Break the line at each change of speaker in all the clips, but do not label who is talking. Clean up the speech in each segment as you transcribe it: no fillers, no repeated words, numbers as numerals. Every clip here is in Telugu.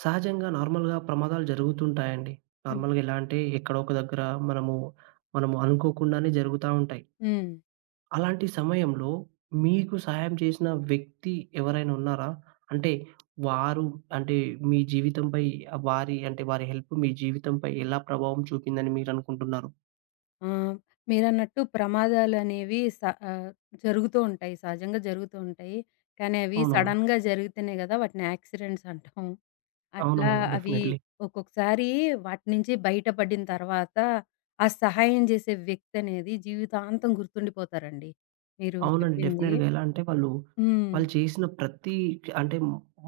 సహజంగా నార్మల్‌గా ప్రమాదాలు జరుగుతుంటాయండి.
హ్మ్.
నార్మల్‌గా ఎలా అంటే ఎక్కడో ఒక దగ్గర మనము, మనము అనుకోకుండానే జరుగుతా ఉంటాయి.
హ్మ్.
అలాంటి సమయంలో మీకు సహాయం చేసిన వ్యక్తి ఎవరైనా ఉన్నారా? అంటే వారు అంటే మీ జీవితంపై వారి అంటే వారి హెల్ప్ మీ జీవితంపై ఎలా ప్రభావం చూపిందని మీరనుకుంటున్నారు?
ఆహ్, మీరన్నట్టు ప్రమాదాలనేవి ఆహ్, జరుగుతూ ఉంటాయి. సహజంగా జరుగుతూ ఉంటాయి. కానీ అవి
అవునవును.
సడెన్‌గా జరిగితేనే గదా! వాటిని యాక్సిడెంట్స్ అంటాం. అట్లా
అవునవును.
అవి
డెఫినైట్‌లీ.
ఒక్కొక్కసారి వాటి నుంచి బయటపడిన తర్వాత, ఆ సహాయం జేసే వ్యక్తనేది జీవితాంతం గుర్తుండిపోతారండి. మీరు
అవునండి.
చెప్పింది.
డెఫినెట్‌గా. ఎలా అంటే వాళ్ళు,
హ్మ్.
వాళ్ళు చేసిన ప్రతి అంటే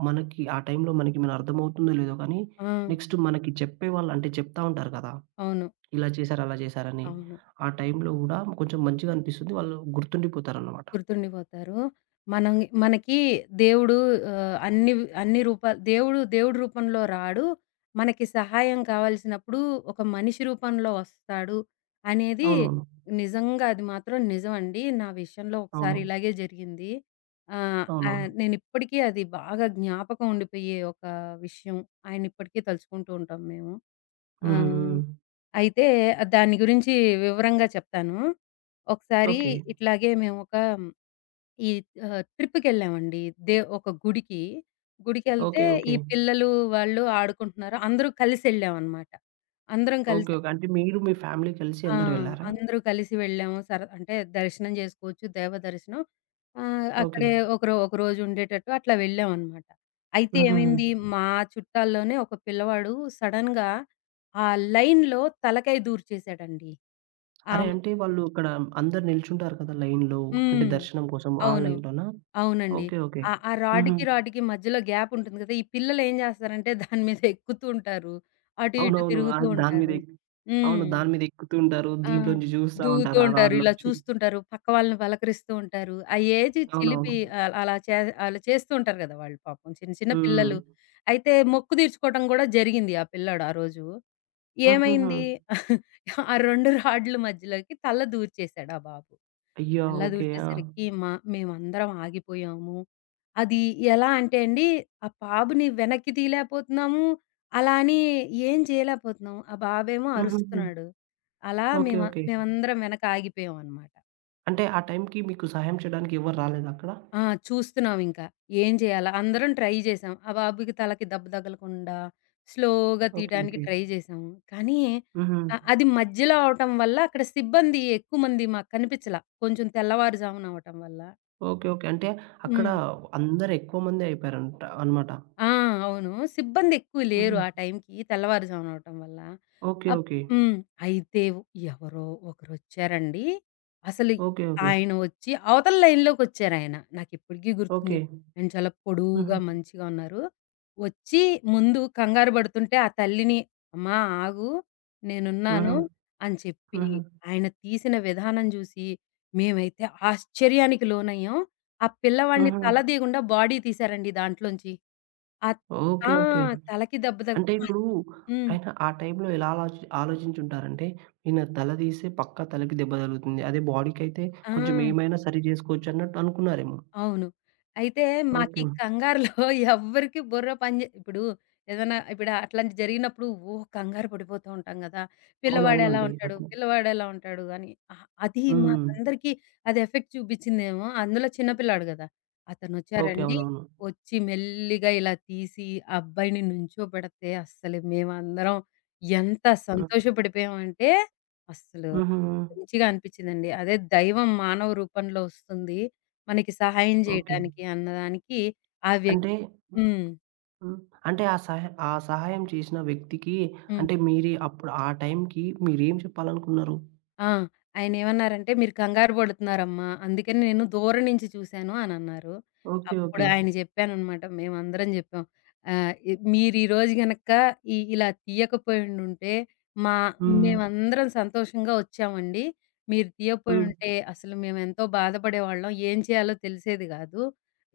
మనకి ఆ టైంలో మన అర్థమవుతుందో లేదో కానీ,
ఆ!
నెక్స్ట్ మనకి చెప్పేవాళ్ళు అంటే చెప్తా ఉంటారు కదా!
అవును.
ఇలా చేశారు, అలా చేశారని.
అవును.
ఆ టైంలో గూడా కొంచెం మంచిగా అనిపిస్తుంది. వాళ్ళు గుర్తుండిపోతారనమాట.
గుర్తుండిపోతారు. మనం మనకి దేవుడు అన్ని అన్ని రూపాలు దేవుడి రూపంలో రాడు. మనకి సహాయం కావాల్సినప్పుడు ఒక మనిషి రూపంలో వస్తాడు అనేది
అవునవును.
నిజంగా అది మాత్రం నిజమండి. నా విషయంలో ఒకసారి
అవును.
ఇలాగే జరిగింది. ఆహ్, ఆహ్,
అవునవును.
నేనిప్పటికీ అది బాగా జ్ఞాపకం ఉండిపోయే ఒక విషయం. ఆయన్నిప్పటికీ తలుచుకుంటూ ఉంటాం మేము.
హ్మ్.
ఆహ్,
హ్మ్.
అయితే దాని గురించి వివరంగా చెప్తాను. ఒకసారి
ఓకే.
ఇట్లాగే మేమొక ఈ ట్రిప్‌కెళ్ళామండి. దే ఒక గుడికి. గుడికెళ్తే
ఓకే.
ఈ
ఓకే.
పిల్లలు వాళ్ళు ఆడుకుంటున్నారు. అందరూ కలిసెళ్ళామనమాట. అందరం
ఓకే.
కలిసి
ఓకే. అంటే మీరు మీ ఫ్యామిలీ కలిసి
ఆ!
అందరూ వెళ్లారా?
అందరూ కలిసి వెళ్ళాము. అంటే దర్శనం జేసుకోవచ్చు. దైవ దర్శనం.
ఓకే.
అక్కడే ఒక రోజుండేటట్టు అట్లా వెళ్ళామనమాట. అయితే
హుహుహు.
ఏమైంది మా చుట్టాల్లోనే ఒక పిల్లవాడు సడెన్‌గా ఆ లైన్‌లో తలకాయ దూర్చేసాడండి.
అరే!
ఆహ్,
అంటే వాళ్ళు అక్కడ అందరూ నిల్చుంటారు కదా! లైన్‌లో. అంటే
హ్మ్.
దర్శనం కోసం ఆ
అవును.
లైన్‌లోనా?
అవునండి.
ఓకే. ఓకే.
ఆ! ఆ
హుహు.
రాడ్‌కి, రాడ్‌కి మధ్యలో గ్యాప్ ఉంటుంది కదా! ఈ పిల్లలేం జేస్తారంటే దాని మీద ఎక్కుతూ ఉంటారు. అటు ఇటు
అవునవును. ఆ!
తిరుగుతూ
దాని మీద
ఉంటారు.
ఎక్
హ్మ్.
అవును. దాని మీద ఎక్కుతూ ఉంటారు.
ఆ!
దీంట్లోంచి చూస్తా
దూగుతూ
ఉంటారు ఆ
ఉంటారు. ఇలా
రాడ్‌లోంచి.
చూస్తుంటారు. పక్క వాళ్ళని పలకరిస్తూ ఉంటారు. ఆ ఏజ్ చిలిపి
అవునవును.
ఆహ్, అలా చే అలా చేస్తూ ఉంటారు గదా! వాళ్ళు పాపం చిన్న చిన్న
హ్మ్.
పిల్లలు. అయితే మొక్కు తీర్చుకోవడం గూడా జరిగింది ఆ పిల్లాడు ఆ రోజు.
హుహుహు.
ఏమైంది? ఆ 2 రాడ్‌ల మధ్యలోకి తల దూర్చేసాడు ఆ బాబు.
అయ్యో!
కల్లా
ఓకే. ఆ!
దూర్చేసరికి మేమందరం ఆగిపోయాము. అది ఎలా అంటే అండి, ఆ బాబుని వెనక్కి తీయలేకపోతున్నాము. అలా అని ఏం చేయలేకపోతున్నాము. ఆ బాబేమో
హుహుహు.
అరుస్తున్నాడు. అలా
ఓకే.
మేమ
ఓకే.
మేమందరం వెనక ఆగిపోయామనమాట.
అంటే ఆ టైంకి మీకు సహాయం చేయడానికి ఎవరు రాలేదా అక్కడ?
ఆ! చూస్తున్నామింక. ఏం చేయాలా? అందరం ట్రై చేసాం. ఆ బాబుకి తలకి దెబ్బ తగలకుండా స్లోగా
ఓకే.
తీయడానికి
ఓకే.
ట్రై చేసాము. కానీ
హుహు.
అది మధ్యలో అవటం వల్ల అక్కడ సిబ్బంది ఎక్కువ మంది మాకు కనిపిచ్చలా. కొంచెం తెల్లవారుజామున అవ్వటం వల్ల.
ఓకే. ఓకే. అంటే అక్కడ
హ్మ్.
అందరూ ఎక్కువ మందే అయిపోయారంట అన్నమాట.
ఆ! అవును. సిబ్బందెక్కువ లేరు
హుహు.
ఆ టైంకి తెల్లవారుజామున అవ్వటం వల్ల.
ఓకే.
Up
okay.
హ్మ్. అయితే ఎవరో ఒకరొచ్చారండి. అసలు
ఓకే. ఓకే.
ఆయన వచ్చి అవతల లైన్‌లోకొచ్చారాయన. నాకిప్పటికి గుర్తుంది.
ఓకే.
ఆయన చాలా పొడువుగా
హుహు.
మంచిగా ఉన్నారు. వచ్చి ముందు కంగారు పడుతుంటే ఆ తల్లిని "అమ్మా ఆగు నేనున్నాను"
హుహు.
అని చెప్పి
హుహు.
ఆయన తీసిన విధానం చూసి మేమైతే ఆశ్చర్యానికి లోనయ్యాం. ఆ పిల్లవాడిని
హుహు.
తల తీయకుండా బాడీ తీశారండి దాంట్లోంచి. అత్ ఆ!
ఓకే. ఓకే.
తలకి దెబ్బ
అంటే
తగిలి
ఇప్పుడు
హ్మ్.
ఆయన ఆ టైంలో ఎలా ఆలోచి ఆలోచించుంటారంటే, ఈయన తల తీస్తే పక్కా తలకి దెబ్బ తగులుతుంది. అదే బాడీకైతే
ఆ!
కొంచెం ఏమైనా సరి జేసుకోవచ్చు అన్నట్టు అనుకున్నారేమో.
అవును. అయితే మాకీ
ఓకే.
కంగారులో ఎవ్వరికీ బుర్ర పని జే ఇప్పుడు ఏదన్నా ఇప్పుడు అట్లాంటిది జరిగినప్పుడు ఓహ్! కంగారు పడిపోతూ ఉంటాం గదా! పిల్లవాడెలా
అవునవునండి.
ఉంటాడు? పిల్లవాడెలా ఉంటాడు? అని అది
హ్మ్.
మాకందరికీ అది ఎఫెక్ట్ చూపిచ్చిందేమో! అందులో చిన్న పిల్లాడు గదా!
ఓకే.
అతనొచ్చారండి.
అవునవును.
ఒచ్చి మెల్లిగా ఇలా తీసి ఆ అబ్బాయిని నుంచోబెడితే అస్సలు మేమందరం ఎంత
హ్మ్.
సంతోషపడిపోయామంటే అస్సలు
హుహు.
మంచిగా అనిపిచ్చిందండి. అదే దైవం మానవ రూపంలో ఒస్తుంది. మనకి సహాయం
ఓకే.
జేయటానికి అన్నదానికి ఆ వ్యక్తి
అంటే
హ్మ్.
హ్మ్. అంటే ఆ సహ ఆ సహాయం చేసిన వ్యక్తికి
హ్మ్.
అంటే మీరు అప్పుడు ఆ టైంకి మీరేం చెప్పాలనుకున్నారు?
ఆ! ఆయనేమన్నారంటే, "మీరు కంగారు పడుతున్నారమ్మా, అందుకని నేను దూరం నుంచి చూసాను" అనన్నారు.
ఓకే.
అప్పుడు
ఓకే.
ఆయన చెప్పాననమాట. మేమందరం జెప్పాం. మీరు ఈ రోజు గనక ఇలా తీయకపోయుండుంటే, మా
హ్మ్.
మేమందరం సంతోషంగా వచ్చామండి. మీరు
హ్మ్.
తీయకపోయుంటే అసలు మేమెంతో బాధపడేవాళ్ళం. ఏం చేయాలో తెలిసేది గాదు.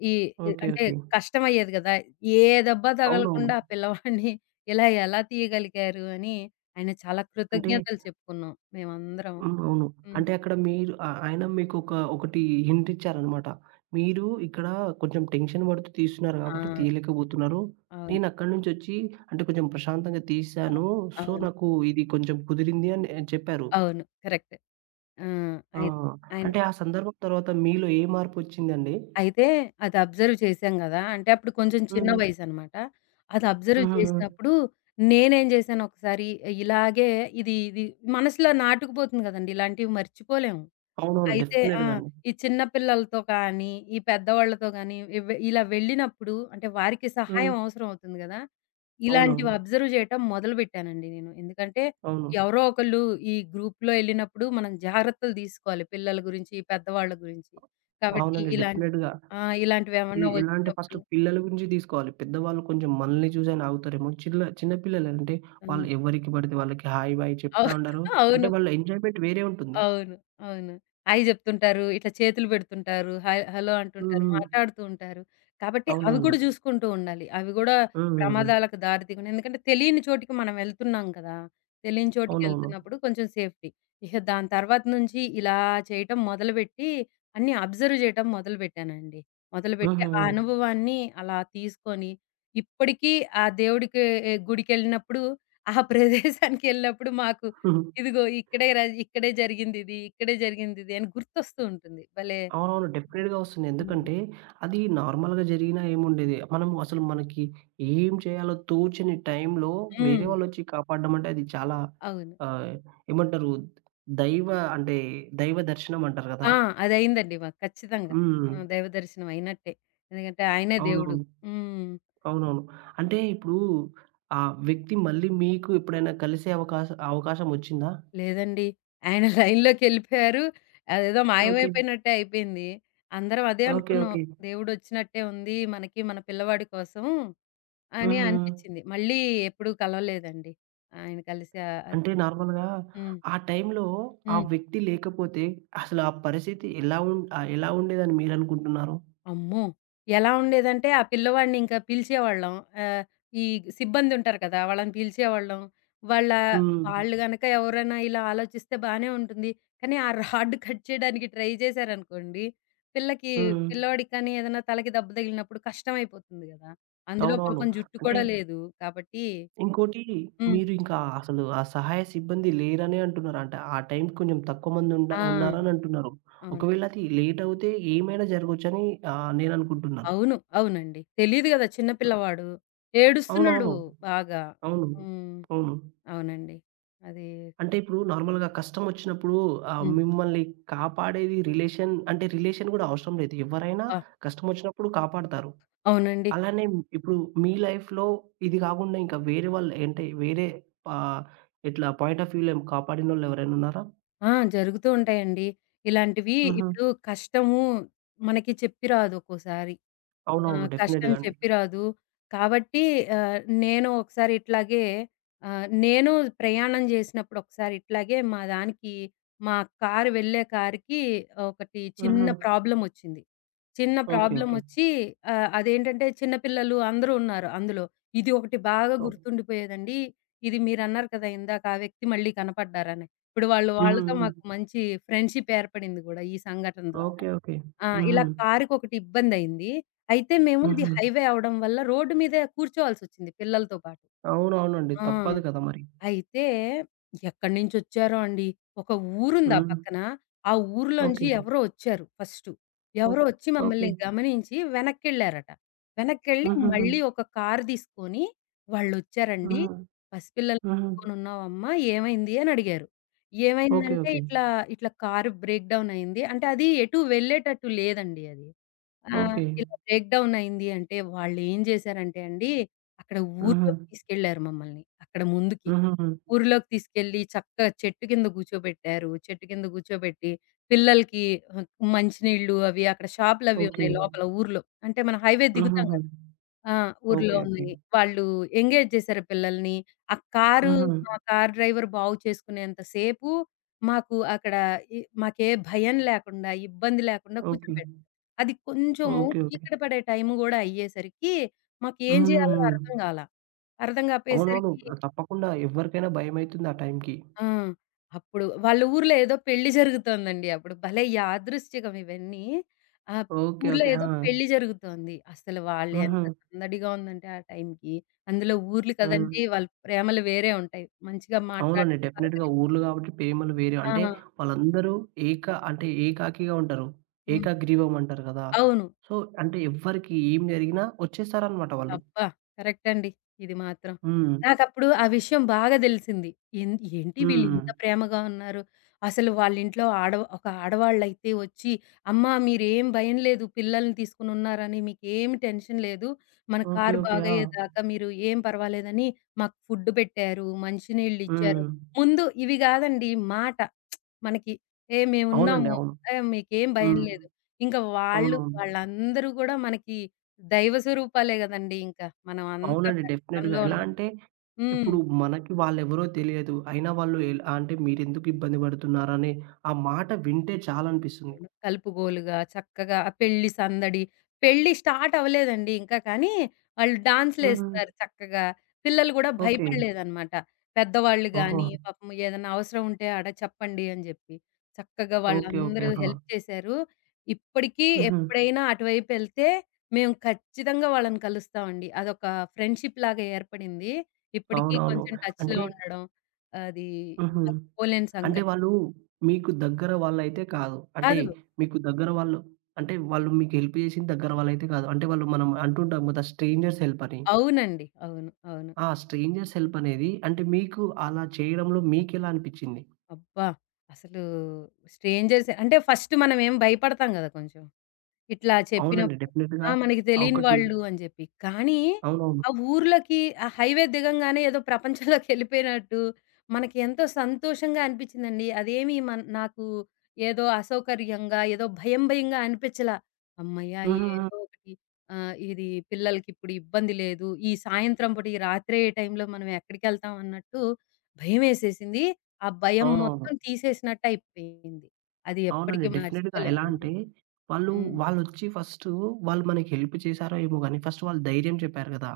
ఈ ఇ
ఓకే.
అంటే
ఓకే.
కష్టమయ్యేది గదా! ఏ దెబ్బ
అవునవును.
తగలకుండా ఆ పిల్లవాడిని ఇలా ఎలా తీయగలిగారు" అని ఆయన చాలా
అంటే
కృతజ్ఞతలు చెప్పుకున్నాం మేమందరం.
హ్మ్. అవును.
హ్మ్.
అంటే అక్కడ మీరు ఆ ఆయన మీకొక ఒకటి హింట్ ఇచ్చారనమాట. మీరు ఇక్కడ కొంచెం టెన్షన్ పడుతూ తీస్తున్నారు
ఆ!
కాబట్టి తీయలేకపోతున్నారు.
అవును.
నేనక్కడి నుంచొచ్చి అంటే కొంచెం ప్రశాంతంగా
అ
తీశాను. సో,
అవును.
నాకు ఇది కొంచెం కుదిరింది అని చెప్పారు.
అవును. కరెక్ట్. ఆ!
ఆ!
అయి ఆయన
అంటే ఆ సందర్భం తర్వాత మీలో ఏ మార్పొచ్చిందండి?
అయితే అది అబ్జర్వ్ చేశాం గదా! అంటే అప్పుడు కొంచెం చిన్న
హ్మ్.
వయసనమాట. అది అబ్జర్వ్
హుహు.
చేసినప్పుడు నేనేం జేశాను ఒకసారి ఇలాగే ఇది ఇది మనసులో నాటుకుపోతుంది గదండీ! ఇలాంటివి మర్చిపోలేము.
అవునవును.
అయితే ఆ!
డెఫినెట్‌గా అండి.
ఈ చిన్న పిల్లలతో కానీ, ఈ పెద్దవాళ్ళతో గానీ, ఇలా వెళ్ళినప్పుడు అంటే వారికి
హ్మ్.
సహాయం అవసరం అవుతుంది గదా! ఇలాంటివి
అవునవును.
అబ్జర్వ్ చేయటం మొదలుపెట్టానండి నేను. ఎందుకంటే
అవును.
ఎవరో ఒకళ్ళు ఈ గ్రూప్‌లో ఎళ్ళినప్పుడు మనం జాగ్రత్తలు తీసుకోవాలి పిల్లల గురించి, ఈ పెద్దవాళ్ళ గురించి. కాబట్టి
అవునండి.
ఇలాంటి
డెఫినెట్‌గా.
ఆ!
ఇ
ఇలాంటివేమన్నా
ఇలాంటి ఫస్ట్
వచ్చినప్పుడు
పిల్లల గురించి తీసుకోవాలి. పెద్దవాళ్ళు కొంచెం మనల్ని చూసైనా ఆగుతారేమో. చిన్న పిల్లలంటే
హ్మ్.
వాళ్ళు ఎవరికి పడితే వాళ్ళకి హాయ్, బాయ్
అవు
చెప్తా ఉండరు. అంటే
అవును.
వాళ్ళ ఎంజాయ్‌మెంట్ వేరే ఉంటుంది.
అవును. అవును. హాయ్ జెప్తుంటారు. ఇట్లా చేతులు బెడుతుంటారు. హాయ్ హలో
హ్మ్.
అంటుంటారు.
హ్మ్.
మాట్లాడుతూ ఉంటారు. కాబట్టి అవి
అవునవును.
గూడా జూసుకుంటూ ఉండాలి. అవి గూడా
హ్మ్. హ్మ్. హ్మ్.
ప్రమాదాలకు దారి తీయకుండా ఎందుకంటే తెలియని చోటికి మనం వెళ్తున్నాం కదా! తెలియని
అవునవును.
చోటికెళ్తున్నప్పుడు కొంచెం సేఫ్టీ. ఇహ దాని తర్వాత నుంచి ఇలా చేయటం మొదలుబెట్టి అన్నీ అబ్జర్వ్ జేయటం మొదలుబెట్టానండి. మొదలుబెట్టి
హుహు.
ఆ అనుభవాన్ని అలా తీసుకొని ఇప్పటికీ ఆ దేవుడికి గుడికెళ్ళినప్పుడు ఆ ప్రదేశానికెళ్ళినప్పుడు మాకు
హ్మ్.
ఇదిగో ఇక్కడే జరిగిందిది, ఇక్కడే జరిగిందిది అని గుర్తొస్తూ ఉంటుంది. భలే
అవునవును.
హ్మ్.
డెఫినిట్‌గా వస్తుంది.
హ్మ్.
ఎందుకంటే అది నార్మల్‌గా జరిగినా ఏముండేది. మనము అసలు మనకి ఏం చేయాలో తోచని టైంలో
హ్మ్.
వేరే వాళ్ళొచ్చి కాపాడడం అంటే అది చాలా
అవును.
ఆహ్, ఏమంటారు దైవ అంటే దైవ దర్శనం అంటారు కదా!
ఆ! అదయిందండి మాకు ఖచ్చితంగా. ఆ!
హ్మ్.
దైవ దర్శనం అయినట్టే. ఎందుకంటే ఆయనే దేవుడు.
అవునవును.
హ్మ్.
అవునవును. అంటే ఇప్పుడు ఆ వ్యక్తి మళ్ళీ మీకు ఎప్పుడైనా కలిసే అవకాశం వచ్చిందా?
లేదండి. ఆయన లైన్‌లోకెళ్ళిపోయారు. అదేదో
ఓకే.
మాయమైపోయినట్టే అయిపోయింది. అందరం అదే
ఓకే.
అనుకున్నాం.
ఓకే.
దేవుడొచ్చినట్టే ఉంది మనకి, మన పిల్లవాడి కోసం అని
హుహు.
అనిపిచ్చింది. మళ్ళీ ఎప్పుడూ కలవలేదండి. ఆయన కలిసి
అంటే నార్మల్‌గా
హ్మ్.
ఆ టైంలో ఆ
హ్మ్.
వ్యక్తి లేకపోతే అసలు ఆ పరిస్థితి ఎలా ఉండేదని మీరనుకుంటున్నారు?
అమ్మో! ఎలా ఉండేదంటే, ఆ పిల్లవాడిని ఇంకా పిలిచేవాళ్ళం. ఆహ్, ఈ సిబ్బంది ఉంటారు కదా! వాళ్ళని పిలిచేవాళ్ళం. వాళ్ళ
హ్మ్.
వాళ్ళు గనక ఎవరైనా ఇలా ఆలోచిస్తే బానే ఉంటుంది. కానీ ఆ రాడ్ కట్ చేయడానికి ట్రై చేశారనుకోండి, పిల్లకి
హ్మ్.
పిల్లోడికి కానీ ఏదైనా తలకి దెబ్బ తగిలినప్పుడు కష్టమైపోతుంది గదా! అందులో
అవునవును.
పాపం జుట్టు
అంటే
కూడా లేదు. కాబట్టి
ఇంకోటి
హ్మ్.
మీరు ఇంకా అసలు ఆ సహాయ సిబ్బంది లేరనే అంటున్నారు. అంటే ఆ టైంకి కొంచెం తక్కువ మంది
ఆ!
ఉన్నారని అంటున్నారు.
అవును.
ఒకవేళ అది లేట్ అవుతే ఏమైనా జరగొచ్చని నేననుకుంటున్నాను.
అవును. అవునండి. తెలీదు గదా! చిన్న పిల్లవాడు. ఏడుస్తున్నాడు
అవునవును.
బాగా.
అవును.
హ్మ్.
అవును.
అవునండి. అది
అంటే ఇప్పుడు నార్మల్‌గా కష్టమొచ్చినప్పుడు
హ్మ్.
మిమ్మల్ని కాపాడేది రిలేషన్ అంటే రిలేషన్ గూడా అవసరం లేదు. ఎవరైనా
అబ్బా!
కష్టమొచ్చినప్పుడు కాపాడతారు.
అవునండి.
అలానే ఇప్పుడు మీ లైఫ్‌లో ఇది గాకుండా ఇంకా వేరే వాళ్ళు అంటే వేరే ఆహ్, ఇట్లా పాయింట్ ఆఫ్ వ్యూలో కాపాడినోళ్ళెవరైనా ఉన్నారా?
ఆ! జరుగుతూ ఉంటాయండి. ఇలాంటివి
హుహు.
ఇప్పుడు కష్టము మనకి చెప్పి రాదు ఒక్కోసారి.
అవునవును.
కష్టం
డెఫినిట్‌గా అండి.
చెప్పి రాదు. కాబట్టి ఆహ్, నేను ఒకసారి ఇట్లాగే నేను ప్రయాణం చేసినప్పుడు ఒకసారి ఇట్లాగే మా దానికి మా కారుకి ఒకటి చిన్న
హుహు.
ప్రాబ్లమొచ్చింది. చిన్న
ఓకే. ఓకే.
ప్రాబ్లమొచ్చి అదేంటంటే చిన్న పిల్లలు అందరూ ఉన్నారు అందులో. ఇది ఒకటి బాగా
ఓ
గుర్తుండిపోయేదండి. ఇది మీరన్నారు కదా! ఇందాక ఆ వ్యక్తి మళ్ళీ కనపడ్డారని. ఇప్పుడు
హ్మ్.
వాళ్ళతో
హ్మ్.
మాకు మంచి ఫ్రెండ్‌షిప్ ఏర్పడింది గూడా ఈ సంఘటన ద్వారా.
ఓకే. ఓకే.
ఆ!
హుహు.
ఇలా కారుకొకటి ఇబ్బందయింది. అయితే మేము ఇది
హుహు.
హైవే అవ్వడం వల్ల రోడ్డు మీదే కూర్చోవాల్సొచ్చింది పిల్లలతో పాటు.
అవునవునండి.
ఆ!
తప్పదు కదా మరి.
అయితే ఎక్కడి నుంచొచ్చారో అండి. ఒక ఊరుంది ఆ
హ్మ్.
పక్కన. ఆ ఊర్లోంచి
ఓకే.
ఎవరో వచ్చారు ఫస్టు. ఎవరో
ఓకే.
వచ్చి
ఓకే.
మమ్మల్ని గమనించి వెనక్కెళ్ళారట. వెనక్కెళ్ళి
హుహుహు.
మళ్ళీ ఒక కారు తీసుకొని వాళ్ళొచ్చారండి.
హుహు.
"పసిపిల్లల్ని
హుహు.
పెట్టుకొనున్నావమ్మా ఏమైంది?" అని అడిగారు.
ఓకే.
ఏమైందంటే
ఓకే.
ఇట్లా, ఇట్లా కారు బ్రేక్ డౌన్ అయింది. అంటే అది ఎటు వెళ్ళేటట్టు లేదండి అది. ఆ! హ్మ్.
ఓకే.
ఇలా బ్రేక్ డౌన్ అయింది అంటే వాళ్ళేం జేశారంటే అండి, అక్కడ
హుహు.
ఊర్లోకి తీసుకెళ్లారు మమ్మల్ని. అక్కడ ముందుకి.
హుహుహు.
ఊర్లోకి తీసుకెళ్ళి చక్కగా చెట్టు కింద కూర్చోబెట్టారు. చెట్టు కింద కూర్చోబెట్టి పిల్లలకి ఆహ్, మంచినీళ్ళు అవి అక్కడ షాపులవి
ఓకే.
ఉన్నాయి లోపల ఊర్లో. అంటే మనం హైవే దిగుతాం
హుహుహు.
గదా! ఆ! ఊర్లో
ఓకే. ఓకే.
ఉన్నాయి. వాళ్ళు ఎంగేజ్ చేశారు పిల్లల్ని. ఆ కారు
హుహు.
మా కారు డ్రైవర్ బాగు చేసుకునేంత సేపు మాకు అక్కడ మాకే భయం లేకుండా, ఇబ్బంది లేకుండా
ఓకే.
కూర్చోబెట్టారు. అది కొంచెము
ఓకే. ఓకే.
చీకటి పడే టైం గూడా అయ్యేసరికి మాకేం జేయాలో
హుహుహు.
అర్థం గాలా. అర్థం
అవునవును.
కాపోయేసరికి
తప్పకుండా ఎవ్వరికైనా భయమైతుంది ఆ టైంకి.
ఆ! అప్పుడు వాళ్ళ ఊర్లో ఏదో పెళ్లి జరుగుతోందండి అప్పుడు. భలే యాదృశ్చికం ఇవన్నీ. ఆ!
ఓకే.
ఊర్లో
ఓకే.
ఏదో
ఆ!
పెళ్లి జరుగుతోంది. అసలు వాళ్ళు ఎంత
హుహు.
సందడిగా ఉందంటే ఆ టైంకి. అందులో ఊర్లు
హ్మ్.
కదండీ! వాళ్ళ ప్రేమలు వేరే ఉంటాయి. మంచిగా మాట్లాడడం
అవునండి. డెఫినెట్‌గా
పలకరిం
ఊర్లు గాబట్టి ప్రేమలు వేరే.
ఆ!
అంటే వాళ్ళందరూ ఏక అంటే ఏకాకిగా ఉంటారు.
హ్మ్.
ఏకగ్రీవం అంటారు గదా!
అవును.
సో, అంటే ఎవ్వరికి ఏం జరిగినా వచ్చేస్తారనమాట వాళ్ళు.
అబ్బా! కరెక్ట్ అండి. ఇది మాత్రం.
హ్మ్.
నాకప్పుడు ఆ విషయం బాగా దెలిసింది. ఎన్ ఏంటి వీళ్ళు
హ్మ్.
ఇంత ప్రేమగా ఉన్నారు. అసలు వాళ్ళింట్లో ఒక ఆడవాళ్ళైతే వచ్చి, "అమ్మా మీరేం భయం లేదు పిల్లల్ని తీసుకొనున్నారని. మీకేమి టెన్షన్ లేదు. మన
ఓకే.
Car
okay. ఆ!
బాగయ్యేదాకా మీరు ఏం పర్వాలేదని" మాకు ఫుడ్ పెట్టారు. మంచినీళ్ళిచ్చారు.
హ్మ్.
ముందు ఇవి గాదండి మాట. మనకి "ఏ
అవునండి.
మేమున్నాము.
అవును.
ఏ మీకేం భయం
హ్మ్.
లేదు." ఇంకా
అవునవును.
వాళ్ళందరూ గూడా మనకి దైవ స్వరూపాలే గదండీ! ఇంకా. మనం అంత
అవునండి. డెఫినెట్‌గా.
కష్టంలో
ఎలా
ఉన్నాం.
అంటే
హ్మ్.
ఇప్పుడు మనకి వాళ్ళెవరో తెలియదు. అయినా వాళ్ళు ఎల్ అంటే మీరెందుకు ఇబ్బంది పడుతున్నారని ఆ మాట వింటే చాలనిపిస్తుంది.
కలుపుగోలుగా, చక్కగా ఆ పెళ్లి సందడి. పెళ్లి స్టార్ట్ అవ్వలేదండి ఇంకా కానీ, వాళ్ళు
హ్మ్.
డాన్స్‌లేస్తున్నారు చక్కగా. పిల్లలు గూడా
ఓకే.
భయపడలేదనమాట. పెద్దవాళ్ళు
ఓహో!
గాని, పాపం ఏదన్నా అవసరం ఉంటే ఆడ చెప్పండి అని జెప్పి. చక్కగా
ఓకే. ఓకే.
వాళ్ళందరూ
ఆహా!
హెల్ప్ చేశారు. ఇప్పటికీ
హుహు.
ఎప్పుడైనా అటువైపెళ్తే మేము ఖచ్చితంగా వాళ్ళని కలుస్తామండి. అదొక ఫ్రెండ్‌షిప్‌లాగా ఏర్పడింది. ఇప్పటికీ
అవునవును.
కొంచెం టచ్‌లో
అంటే
ఉండడం. అది
హుహు.
మర్చిపోలేని
అంటే
సంఘటన.
వాళ్ళు మీకు దగ్గర వాళ్ళైతే కాదు. అంటే
కాదు.
మీకు దగ్గర వాళ్ళు అంటే వాళ్ళు మీకు హెల్ప్ చేసింది దగ్గర వాళ్ళైతే కాదు. అంటే వాళ్ళు మనం అంటుంటాం కదా! స్ట్రేంజర్స్ హెల్ప్ అని.
అవునండి. అవును. అవును.
ఆ స్ట్రేంజర్స్ హెల్ప్ అనేది అంటే మీకు అలా చేయడంలో మీకెలా అనిపిచ్చింది?
అబ్బా! అసలు స్ట్రేంజర్స్ అంటే ఫస్ట్ మనమేం భయపడతాం గదా! కొంచెం. ఇట్లా
అవునండి.
చెప్పినప్పుడు. ఆ!
డెఫినిట్‌గా
మనకి తెలియని
ఒకటి
వాళ్ళు అని జెప్పి. కానీ
అవునవును.
ఆ ఊర్లోకి ఆ హైవే దిగంగానే ఏదో ప్రపంచంలోకెళ్ళిపోయినట్టు మనకి ఎంతో సంతోషంగా అనిపించిందండి. అదేమి మన్ నాకు ఏదో అసౌకర్యంగా, ఏదో భయం భయంగా అనిపించలా. హమ్మయ్య!
హుహుహు.
ఏదో ఒకటి ఇది పిల్లలకిప్పుడు ఇబ్బంది లేదు. ఈ సాయంత్రం పూట ఈ రాత్రే ఈ టైంలో మనం ఎక్కడికెళ్తాం అన్నట్టు భయమేసేసింది. ఆ భయం
అవునవును.
మొత్తం తీసేసినట్టయిపోయింది. అది
అవునండి.
ఎప్పటికి
డెఫినిట్‌గా. ఎలా
మర్చిపోలేమండి.
అంటే, వాళ్ళు
హ్మ్.
వాళ్ళొచ్చి ఫస్టు వాళ్ళు మనకి హెల్ప్ చేశారో ఏమో గానీ, ఫస్ట్ వాళ్ళు ధైర్యం చెప్పారు గదా!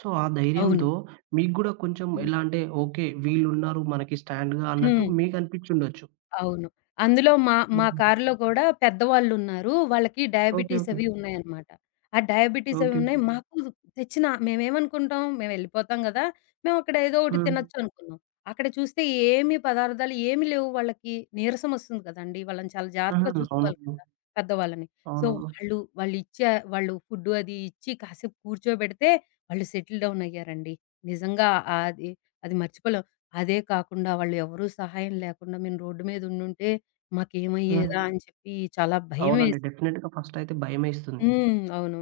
సో, ఆ
అవును.
ధైర్యంతో మీకు గూడా కొంచెం
హ్మ్.
ఎలా అంటే, ఓకే. వీళ్ళున్నారు మనకి స్టాండ్‌గా అన్నట్టు
హ్మ్.
మీకనిపిచ్చుండొచ్చు.
అవును. అందులో మా మా
హుహు.
కారులో గూడా పెద్దవాళ్ళున్నారు. వాళ్ళకి
ఓకే.
Diabetes
okay.
అవి ఉన్నాయన్నమాట. ఆ డయాబెటీస్ అవి
ఓకే.
ఉన్నాయి. మాకు మేమేమనుకుంటాం, మేమెళ్ళిపోతాం గదా! మేమక్కడ ఏదో ఒకటి
హ్మ్.
తినొచ్చు అనుకున్నాం. అక్కడ చూస్తే ఏమి పదార్థాలు ఏమి లేవు వాళ్ళకి. నీరసం ఒస్తుంది కదండీ! వాళ్ళని చాలా జాగ్రత్తగా
హ్మ్.
చూసుకోవాలి
అవునవును.
కదా! పెద్దవాళ్ళని. సో,
అవునవును.
వాళ్ళు ఫుడ్ అది ఇచ్చి కాసేపు కూర్చోబెడితే వాళ్ళు సెటిల్ డౌన్ అయ్యారండి. నిజంగా అది అది మర్చిపోలేం. అదే కాకుండా వాళ్ళు ఎవరు సహాయం లేకుండా మేము రోడ్డు మీద ఉండుంటే మాకేమయ్యేదా
హ్మ్.
అని చెప్పి చాలా భయం
అవునండి.
వేసేది.
డెఫినిట్‌గా ఫస్టయితే భయమేస్తుంది.
హ్మ్. అవును.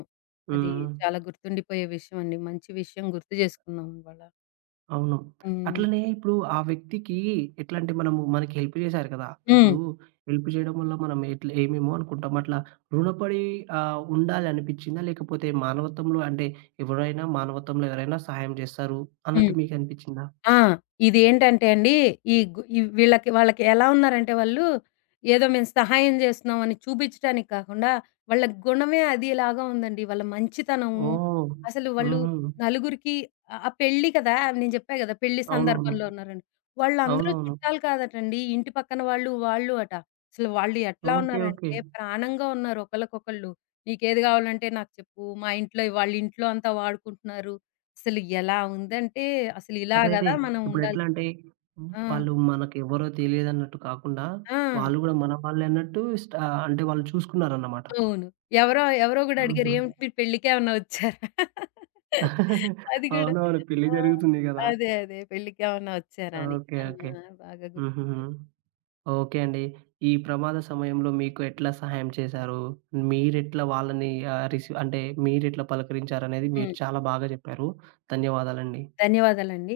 అది
హ్మ్.
చాలా గుర్తుండిపోయే విషయం అండి. మంచి విషయం గుర్తు చేసుకున్నాం ఇవాళ.
అవును.
హ్మ్.
అట్లనే ఇప్పుడు ఆ వ్యక్తికి ఎట్లంటే మనకి హెల్ప్ చేశారు కదా!
హ్మ్.
ఇప్పుడు హెల్ప్ చేయడం వల్ల మనం ఎట్లా ఏమేమో అనుకుంటాం. అట్లా రుణపడి ఉండాలి అనిపిచ్చిందా? లేకపోతే మానవత్వంలో అంటే ఎవరైనా మానవత్వంలో ఎవరైనా సహాయం చేస్తారు
హ్మ్.
అన్నట్టు మీకు అనిపిచ్చిందా?
ఆ! ఇదేంటంటే అండి, ఈ గు ఈ వీళ్ళకి వాళ్ళకి ఎలా ఉన్నారంటే వాళ్ళు, ఏదో మేము సహాయం జేస్తున్నాం అని చూపించడానికి కాకుండా, వాళ్ళ గుణమే అదిలాగా ఉందండి. వాళ్ళ మంచితనము,
ఓహ్!
అసలు వాళ్ళు
హుహు.
నలుగురికి ఆ ఆ పెళ్లి కదా! నేను చెప్పా గదా! పెళ్లి
అవునవును.
సందర్భంలో ఉన్నారని. వాళ్ళందరూ
అవునవును.
చుట్టాలు కాదటండి. ఇంటి పక్కన వాళ్ళు, వాళ్ళు అట. అసలు వాళ్ళు ఎట్లా
ఓకే. ఓకే.
ఉన్నారంటే, ప్రాణంగా ఉన్నారు ఒకళ్ళకొకళ్ళు. "నీకేది గావాలంటే నాకు చెప్పు. మా ఇంట్లో వాళ్ళింట్లో అంతా వాడుకుంటున్నారు." అసలు ఎలా ఉందంటే, అసలు ఇలా
అదే అదే.
గదా! మనం ఉండాలి.
ఇప్పుడెట్లా అంటే
ఆ!
వాళ్ళు మనకెవరో తెలియదన్నట్టు కాకుండా
ఆ!
వాళ్ళు గూడా మన వాళ్ళే అన్నట్టు అంటే వాళ్ళు చూసుకున్నారన్నమాట.
అవును. ఎవరో ఎవరో గూడా అడిగారు,
హుహు.
"ఏమిటి మీరు పెళ్ళికేమన్నా వచ్చారా?" అది గూడా.
అవునవును. పెళ్లి
ఆ!
జరుగుతుంది గదా!
అదే. "పెళ్ళికేమన్నా వచ్చారా?" అని.
ఓకే.
ఆ!
ఓకే.
బాగా గుర్తుంది.
హుహుహు. ఓకే అండి. ఈ ప్రమాద సమయంలో మీకు ఎట్లా సహాయం చేశారు? మీరెట్లా వాళ్ళని రిసీవ్ అంటే మీరెట్లా పలకరించారనేది
హ్మ్.
మీరు చాలా బాగా జెప్పారు. ధన్యవాదాలండి.
ధన్యవాదాలండి.